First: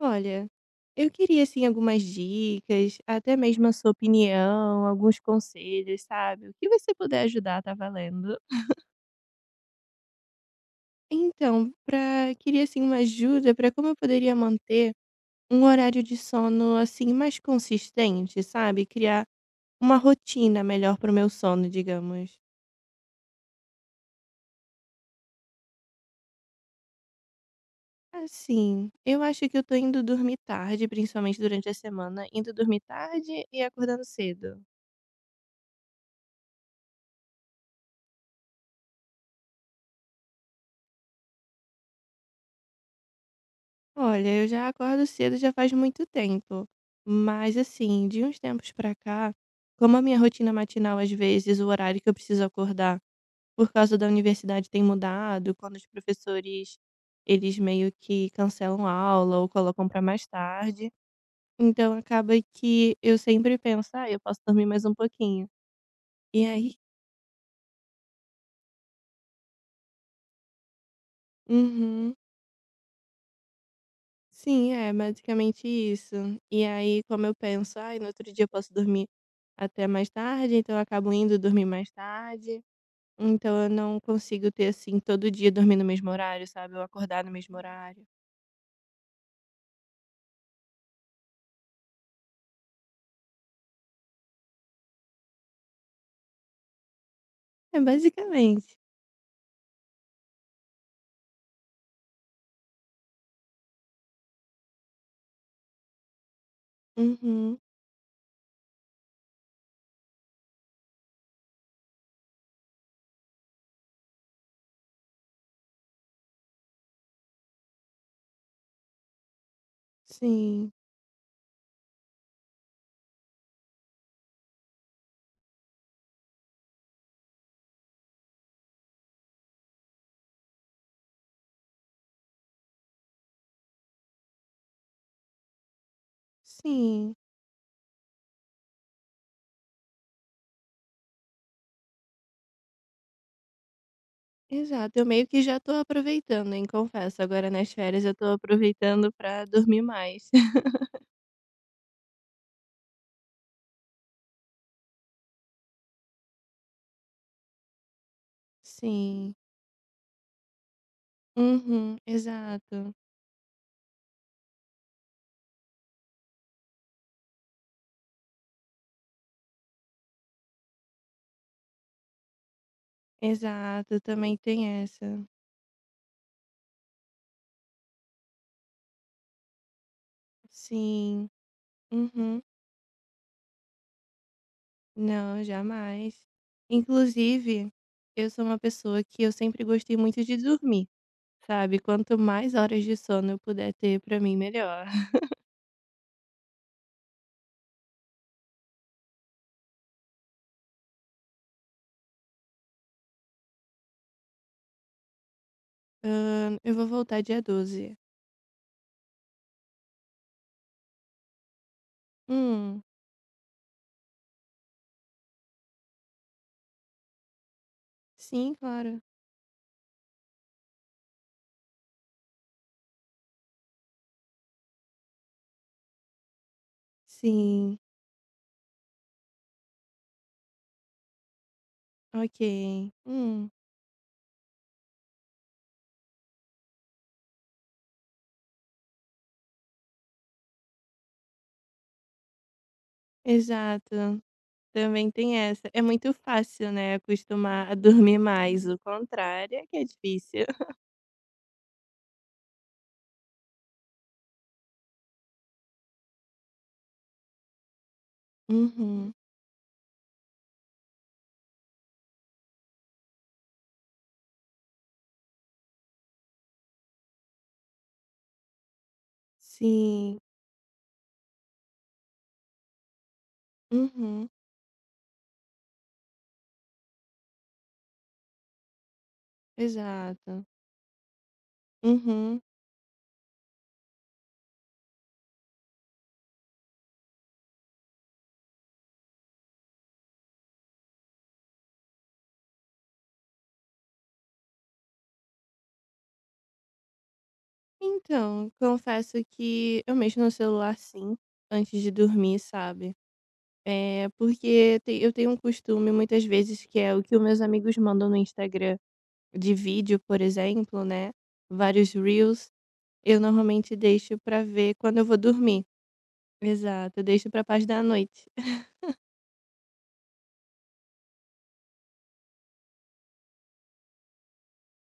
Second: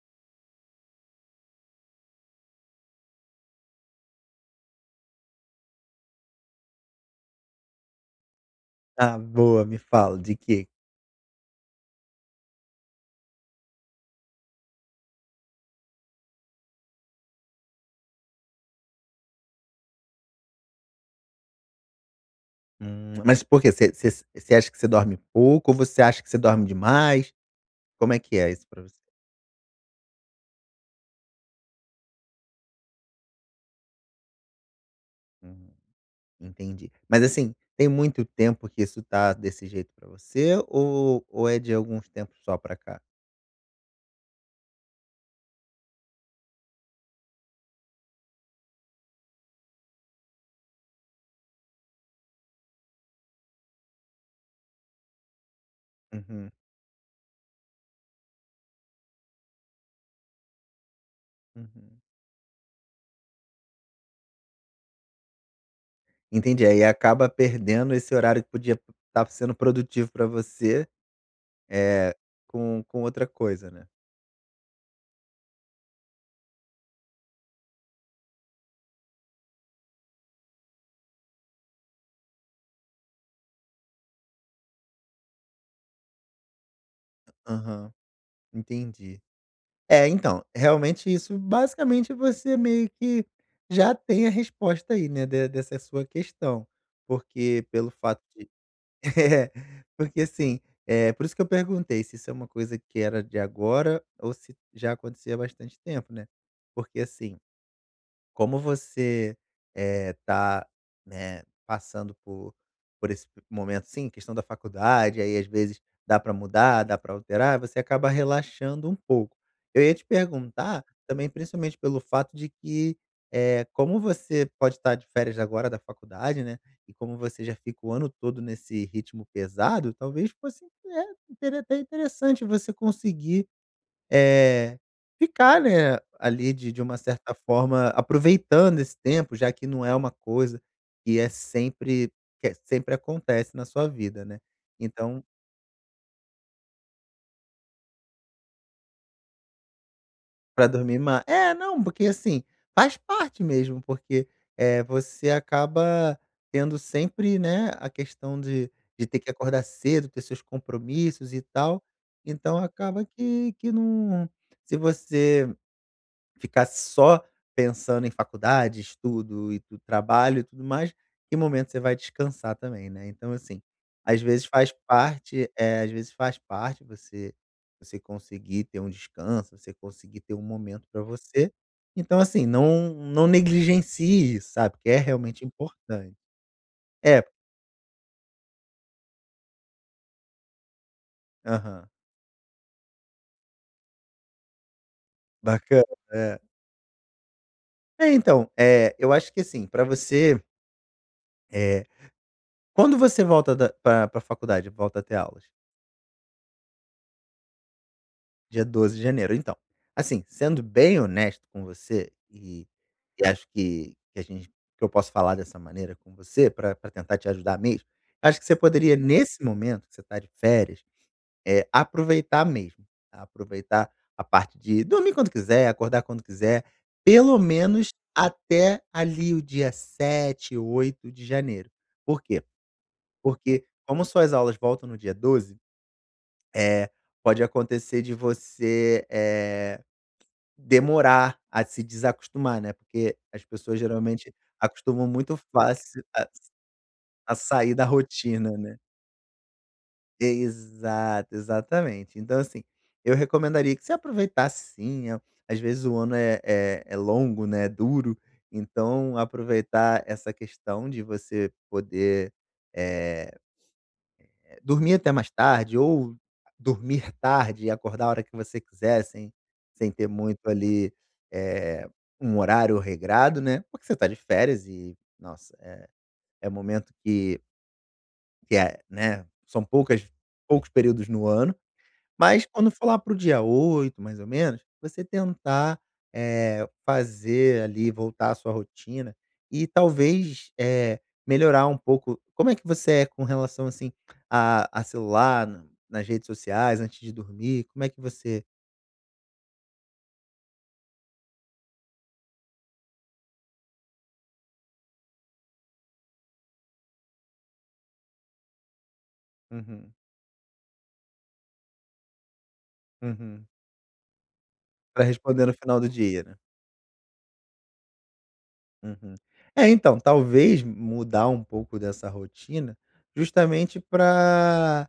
Olha, eu queria assim algumas dicas, até mesmo a sua opinião, alguns conselhos, sabe? O que você puder ajudar, tá valendo. Ah, boa, me fala, de quê? Então, pra queria assim uma ajuda para como eu poderia manter um horário de sono assim mais consistente, sabe? Criar uma rotina melhor pro meu sono, digamos. Mas por quê? Você acha que você dorme pouco ou você acha que você dorme demais? Como é que é isso pra Assim, você? eu acho que eu tô indo dormir tarde, principalmente durante a semana, indo dormir tarde e acordando cedo. Hum, Entendi. Mas assim, tem muito tempo que isso tá desse jeito pra você ou é de alguns tempos só pra cá? Olha, eu já acordo cedo já faz muito tempo. Mas assim, de uns tempos pra cá, como a minha rotina matinal, às vezes, o horário que eu preciso acordar por causa da universidade tem mudado, quando os Uhum, professores eles meio que cancelam a aula ou colocam pra mais tarde. Então uhum. acaba que eu sempre penso, ah, eu posso dormir mais um pouquinho. E Entendi, aí? aí acaba perdendo esse horário que podia estar sendo produtivo pra você, Uhum. eh, com outra coisa, né? Sim, é basicamente isso. E aí, como eu penso: "Ai, no outro dia eu posso dormir até mais tarde", então eu acabo indo dormir mais tarde. Então eu não consigo ter, assim, todo dia dormir no mesmo horário, sabe, ou acordar no mesmo Aham, horário. entendi. É, então, realmente isso basicamente você meio que já tem a resposta aí, né, de dessa sua questão, porque É pelo fato de basicamente. é, porque assim, é por isso que eu perguntei se isso é uma coisa que era de agora ou se já acontecia há bastante tempo, né, porque assim Uhum. como você, está passando por esse momento, sim, questão da faculdade, aí às vezes dá para mudar, dá para alterar, você acaba relaxando um pouco. Eu ia te Sim, perguntar também, principalmente pelo fato de que, como você pode estar de férias agora da faculdade, né, e como você já fica o ano todo nesse ritmo pesado, talvez fosse, intere até interessante você conseguir é ficar, né, ali de uma sim. certa forma aproveitando esse tempo, já que não é uma coisa que é sempre sempre acontece na sua vida, né. Exato. Eu Então, meio que já tô aproveitando, hein, confesso. Agora nas férias eu tô aproveitando pra dormir mais. para dormir não, porque assim, faz parte mesmo, porque, você acaba tendo sempre, né, a questão de ter que Sim. acordar cedo, ter seus compromissos e tal, Uhum. então Exato, acaba que não se você ficar só pensando em faculdade, estudo e tu trabalho e tudo mais, que momento você vai descansar também, né. Então assim, exato. às Também vezes faz tem essa. parte às vezes faz parte você conseguir ter um descanso, você conseguir ter um momento para Sim. você. Então Uhum. assim, não negligencie isso, sabe, que é Não, realmente importante. jamais. É. Inclusive, eu sou uma pessoa que eu sempre gostei muito de dormir, sabe? Aham. Quanto mais horas de sono eu puder ter, pra mim, melhor. Bacana, é. É, então, eu acho que assim, para você, eh, quando você volta para a faculdade, volta a ter aulas? Eu vou voltar dia 12. Dia 12 de janeiro. Então, assim, sendo bem honesto com você, Hum, e acho que a gente que eu posso falar dessa maneira com você para tentar te ajudar mesmo, acho que sim, você poderia, claro. nesse momento que você está de férias, aproveitar mesmo, tá? aproveitar a parte de dormir quando quiser, acordar quando quiser, pelo Sim, menos até ali o dia 7, 8 de janeiro. Por quê? ok. Porque como suas aulas voltam no dia 12, eh, pode acontecer de você, demorar a se desacostumar, né, porque as pessoas Exato. geralmente acostumam Também tem muito essa. É fácil muito a fácil, né, acostumar a sair da dormir rotina, mais. né. O contrário é que é difícil. Exato, exatamente. Então, assim, eu recomendaria que você aproveitasse sim, a às vezes o ano é longo, né, é duro, Uhum. então aproveitar essa questão de você poder, eh dormir até mais tarde ou dormir tarde e acordar a hora que você quiser, sem ter Sim. muito ali, eh, um horário regrado, né, porque você tá de Uhum. férias e, nossa, é um momento que é, né, são poucas Exato. poucos períodos no ano, Uhum. mas quando for lá para o dia 8 mais ou menos, você tentar, fazer ali, voltar à sua rotina e talvez, melhorar um pouco como é que você é com relação, assim, a celular, na nas redes sociais, antes de dormir? Como é que você Então, confesso que eu mexo no celular sim, antes de dormir, sabe? É porque eu tenho um costume muitas vezes que é o que os meus amigos mandam no Instagram de uhum, vídeo, por exemplo, né? Vários reels, eu uhum. normalmente deixo pra ver quando Pra eu vou responder no dormir. final do dia, né. Exato, eu deixo pra parte da noite. Uhum. É, então, talvez mudar um pouco dessa rotina justamente para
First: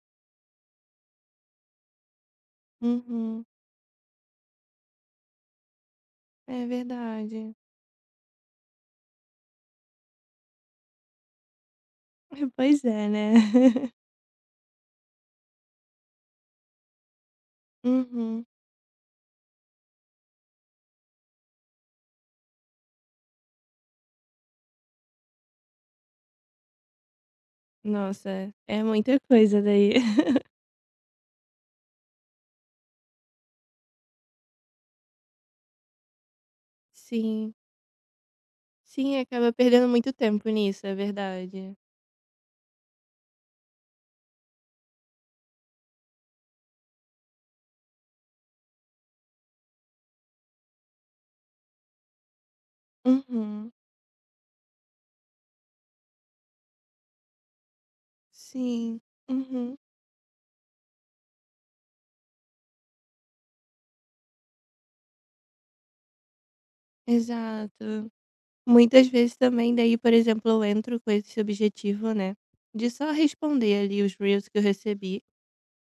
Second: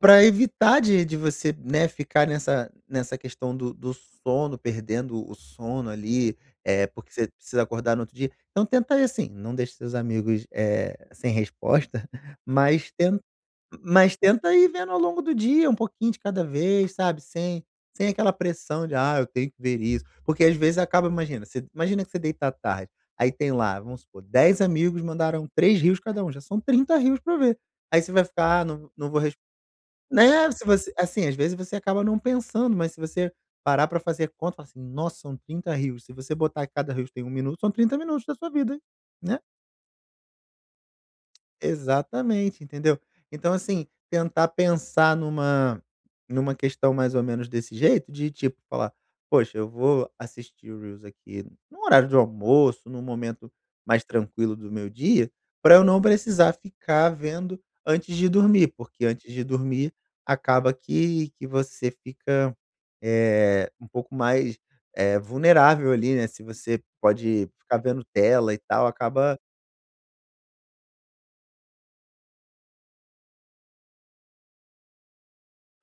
pra evitar de você, né, ficar nessa Uhum, questão do sono, perdendo o sono ali, é é porque você verdade. precisa acordar no outro dia. Então tenta aí assim, não deixe seus amigos, é sem resposta, Pois mas é, ten né? mas tenta ir vendo ao longo do dia, um pouquinho de cada vez, sabe, sem aquela Uhum. pressão de: "Ah, eu tenho que ver isso". Porque às vezes acaba imagina, você imagina que você deita à tarde, aí tem lá, vamos supor, 10 amigos mandaram 3 rios cada um, já são 30 rios pra ver. Aí você vai Nossa, ficar: "Ah, é não não muita vou", coisa daí. né, se você assim, às vezes você acaba não pensando, mas se você parar pra fazer conta, fala assim: "Nossa, são 30 rios". Se você botar que cada rio tem um Sim. minuto, são 30 minutos da sua vida, Sim, né? acaba perdendo muito tempo nisso, é verdade. Exatamente, entendeu? Então, assim, tentar pensar numa questão mais ou menos desse jeito, de tipo, falar: "Poxa, eu vou assistir o Reels aqui no horário de almoço, num momento Uhum. mais tranquilo do meu dia, para eu não precisar ficar vendo antes de dormir", Sim. porque antes de Uhum. dormir acaba que você fica, um pouco mais, vulnerável ali, né, se você pode ficar vendo Exato. tela e tal, Muitas vezes acaba também, daí, por exemplo, eu entro com esse objetivo, né? De só responder ali os reels que eu recebi.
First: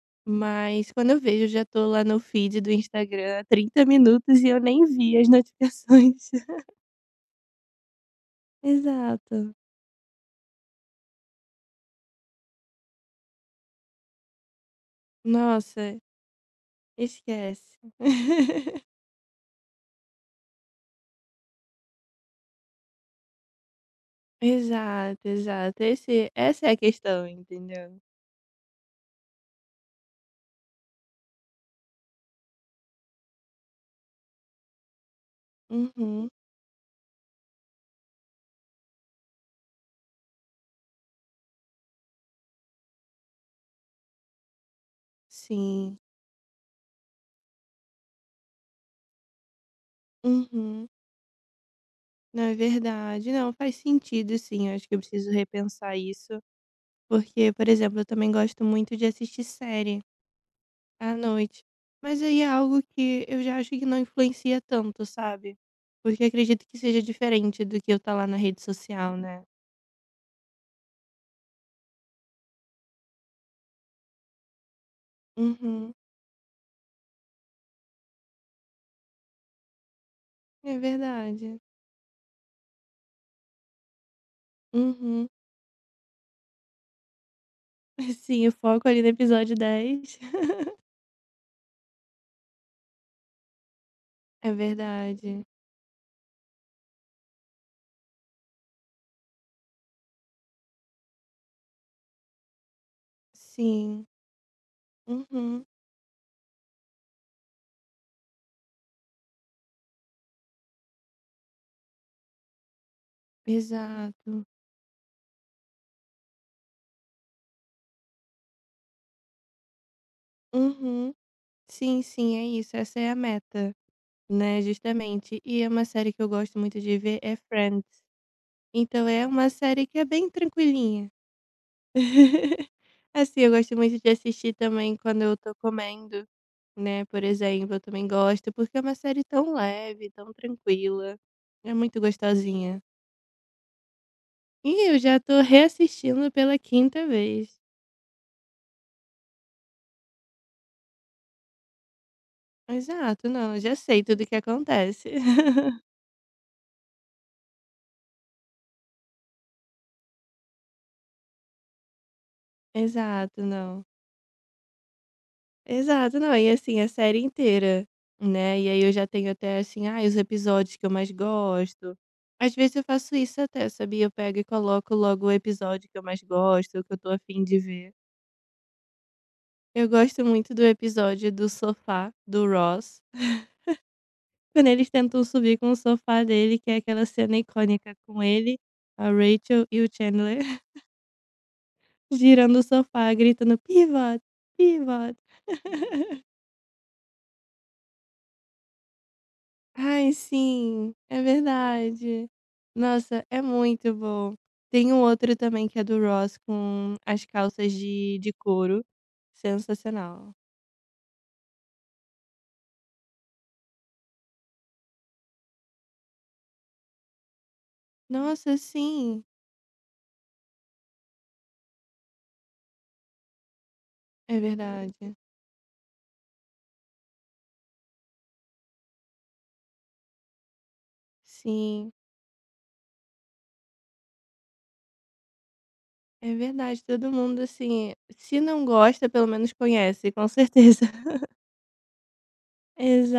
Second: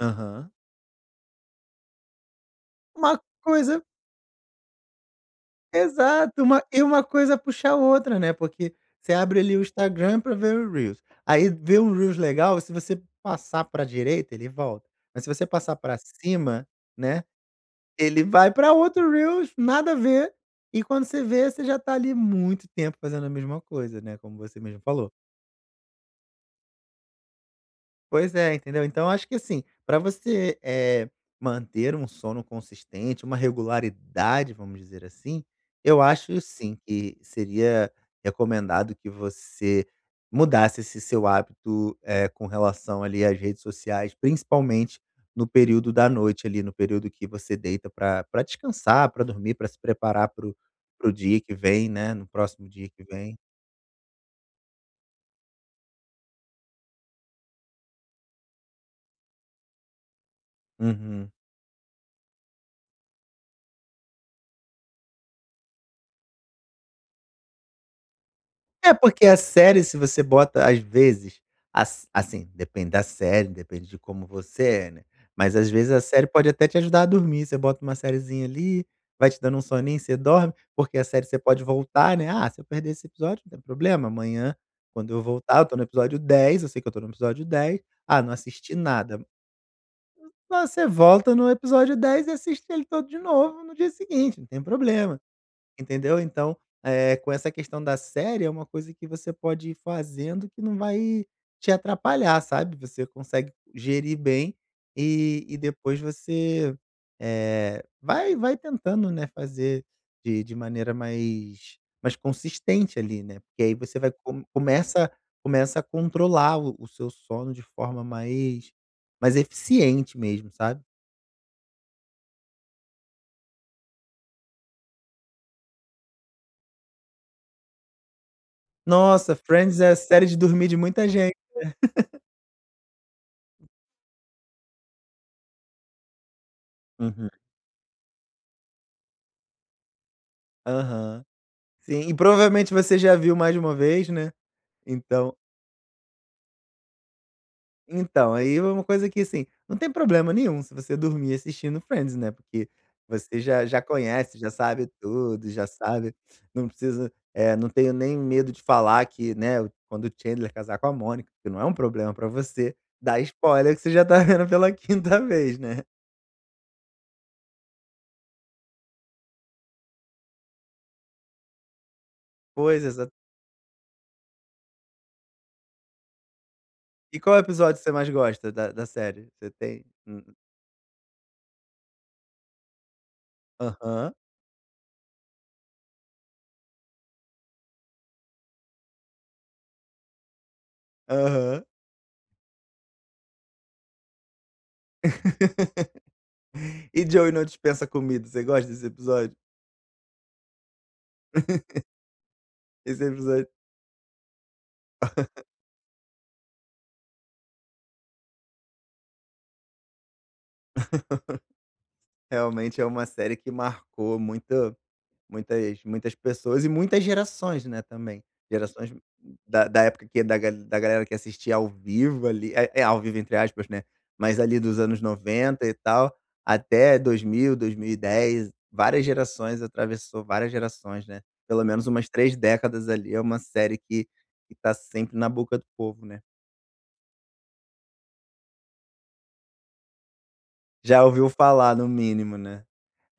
aham. Mas quando eu vejo, eu já tô lá no feed do Uma Instagram há coisa 30 minutos e eu nem vi as notificações. Exato, uma coisa puxa a outra, né, porque você Exato. abre ali o Instagram pra ver o Reels. Aí vê um Reels legal, se você passar pra direita, ele volta, mas se você passar pra Nossa, cima, né, esquece. ele vai pra outro Reels, nada a ver, e quando você vê, você já tá ali muito tempo fazendo a mesma coisa, né, como você mesmo falou. Exato, exato. Essa é a questão, entendeu? Pois é, entendeu? Então acho que assim, para você, manter um sono consistente, uma regularidade, vamos dizer assim, eu Uhum. acho sim que seria recomendado que você mudasse esse seu hábito, com relação ali às redes sociais, principalmente no período Sim. da noite ali, no período que você deita para pra descansar, para dormir, para se preparar Uhum. para o dia que vem, né, no Não, é próximo dia que verdade. vem. Não, faz sentido sim, eu acho que eu preciso repensar isso, porque, por exemplo, eu também gosto muito de assistir série à Uhum. noite, mas aí é algo que eu já acho que não influencia tanto, sabe. Porque acredito que seja diferente do que eu tá lá na rede É, social, porque a né. série se você bota às vezes, assim, depende da série, depende de como você é, né, mas às vezes Uhum. a série pode até te ajudar a dormir, você bota uma sériezinha ali, vai te dando um soninho, você dorme, É porque a série você verdade. pode voltar, né, "Ah, se eu perder esse episódio não tem problema, amanhã quando eu Uhum. voltar eu tô no episódio 10. Eu sei que eu tô no episódio 10. Ah, não Sim, o assisti foco ali no nada". episódio 10. Você volta no episódio 10, e assiste ele todo de novo no dia seguinte, não É tem problema. verdade. Entendeu? Então, com essa questão da série, é uma coisa que você pode ir fazendo que não vai te atrapalhar, sabe? Você consegue Sim. gerir bem e Uhum. depois você, vai tentando, né, fazer de maneira mais consistente ali, né, porque aí você vai com Exato. começa a controlar o seu sono de forma mais eficiente mesmo, sabe? Uhum. Sim, sim, é isso, essa é a meta, né, justamente. E é uma série que eu gosto muito de ver, é Friends. Então é Nossa, uma Friends série é que é série bem de dormir de muita tranquilinha. gente. Assim, eu gosto muito de assistir também quando eu tô comendo, né, por Uhum. exemplo, eu também gosto, porque é uma série tão leve, tão tranquila, Aham. é muito Sim, e provavelmente gostosinha. você já viu mais de uma vez, né. E eu já Então tô reassistindo pela quinta vez. então, aí é uma coisa que, assim, não tem problema nenhum se você dormir assistindo Friends, né, porque Exato, você não, eu já já sei tudo o que conhece, já sabe acontece. tudo, já sabe não precisa não tenho nem medo de falar que, né, quando o Chandler casar com a Mônica, que não é um problema pra você, dar Exato, spoiler que não. você já tá vendo pela quinta vez, né. Exato, não, e assim, a série inteira, né, e aí eu já tenho até assim, ai, os episódios que eu mais gosto. Às vezes eu Pois, exa faço isso até, sabia? Eu pego e coloco logo o episódio que eu mais gosto, o que eu tô E qual afim de episódio você ver. mais gosta da série? Você tem Eu hum. gosto muito do episódio do sofá do Ross, Aham, quando eles tentam subir com o sofá dele, que é aquela cena icônica com ele, a Rachel e o Chandler aham. girando o sofá, gritando pivot, pivot. E Joey não dispensa comida. Você gosta desse episódio? Ai, sim, é verdade. Esse Nossa, é episódio muito bom. Tem um outro também que é do Ross com as calças de couro. Sensacional. realmente é uma série que marcou muitas, muitas pessoas e muitas gerações, né, também. Nossa, Gerações sim, da época da galera que assistia ao vivo ali, ao vivo entre aspas, né? é Mas ali dos verdade. anos 90 e tal, até 2000, 2010, várias gerações, atravessou várias gerações, né? Pelo menos Sim, umas 3 décadas ali. É uma série que tá sempre na boca do povo, né? é verdade. Todo mundo, assim, se não gosta, pelo menos conhece, com certeza. Já ouviu falar, no mínimo, né?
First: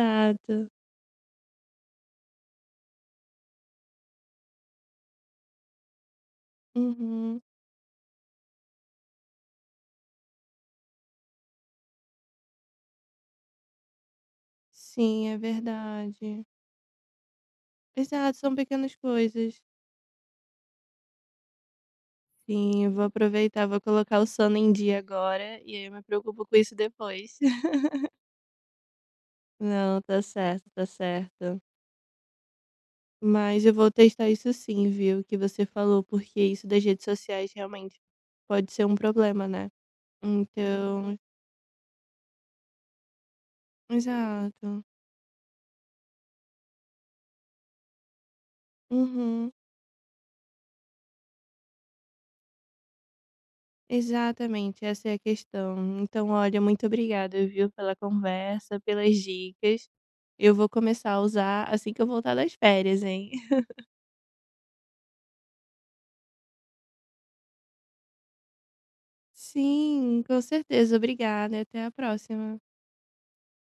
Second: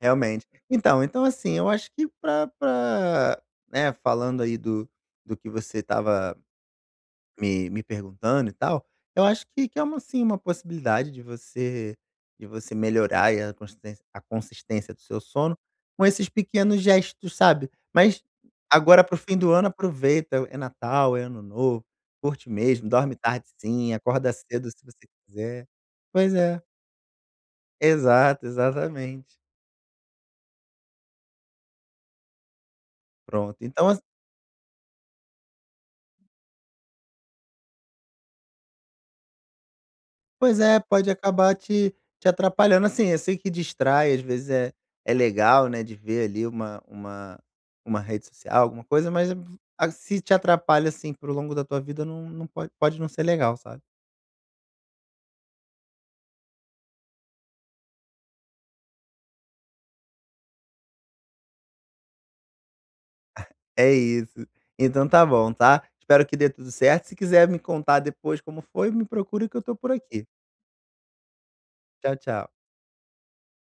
Realmente. Então, assim, eu acho que pra, né, falando aí do que você estava Uhum. Me perguntando e tal, eu acho que é uma, sim, uma possibilidade de você melhorar aí a consistência do seu Sim, é sono com esses verdade. pequenos gestos, sabe. Mas Exato, são pequenas agora pro fim do coisas. ano aproveita, é Natal, é Ano Novo, curte Sim, mesmo, eu vou dorme tarde aproveitar, vou sim, colocar o acorda sono cedo em se dia você agora quiser. e aí eu me Pois preocupo com é, isso depois. exato, exatamente. Não, tá certo, tá certo. Pronto, Mas eu então vou testar isso sim, viu, que você falou, porque isso das redes sociais realmente pode ser um problema, né. Pois é, pode Então acabar te atrapalhando. Assim, eu sei que distrai, às vezes exato. é legal, né, de ver ali uma rede social, alguma coisa, mas Uhum. a se te atrapalha, assim, para longo da tua vida, não pode não ser legal, sabe. Exatamente, essa é a questão. Então olha, muito obrigada, viu, pela conversa, pelas dicas. Eu vou começar a usar assim que eu voltar das férias, hein. É isso. Então tá bom, tá. Espero que dê tudo certo. Se quiser me contar depois como foi, me procura que eu tô por Sim, aqui. com certeza. Obrigada e até a Tchau, tchau. próxima.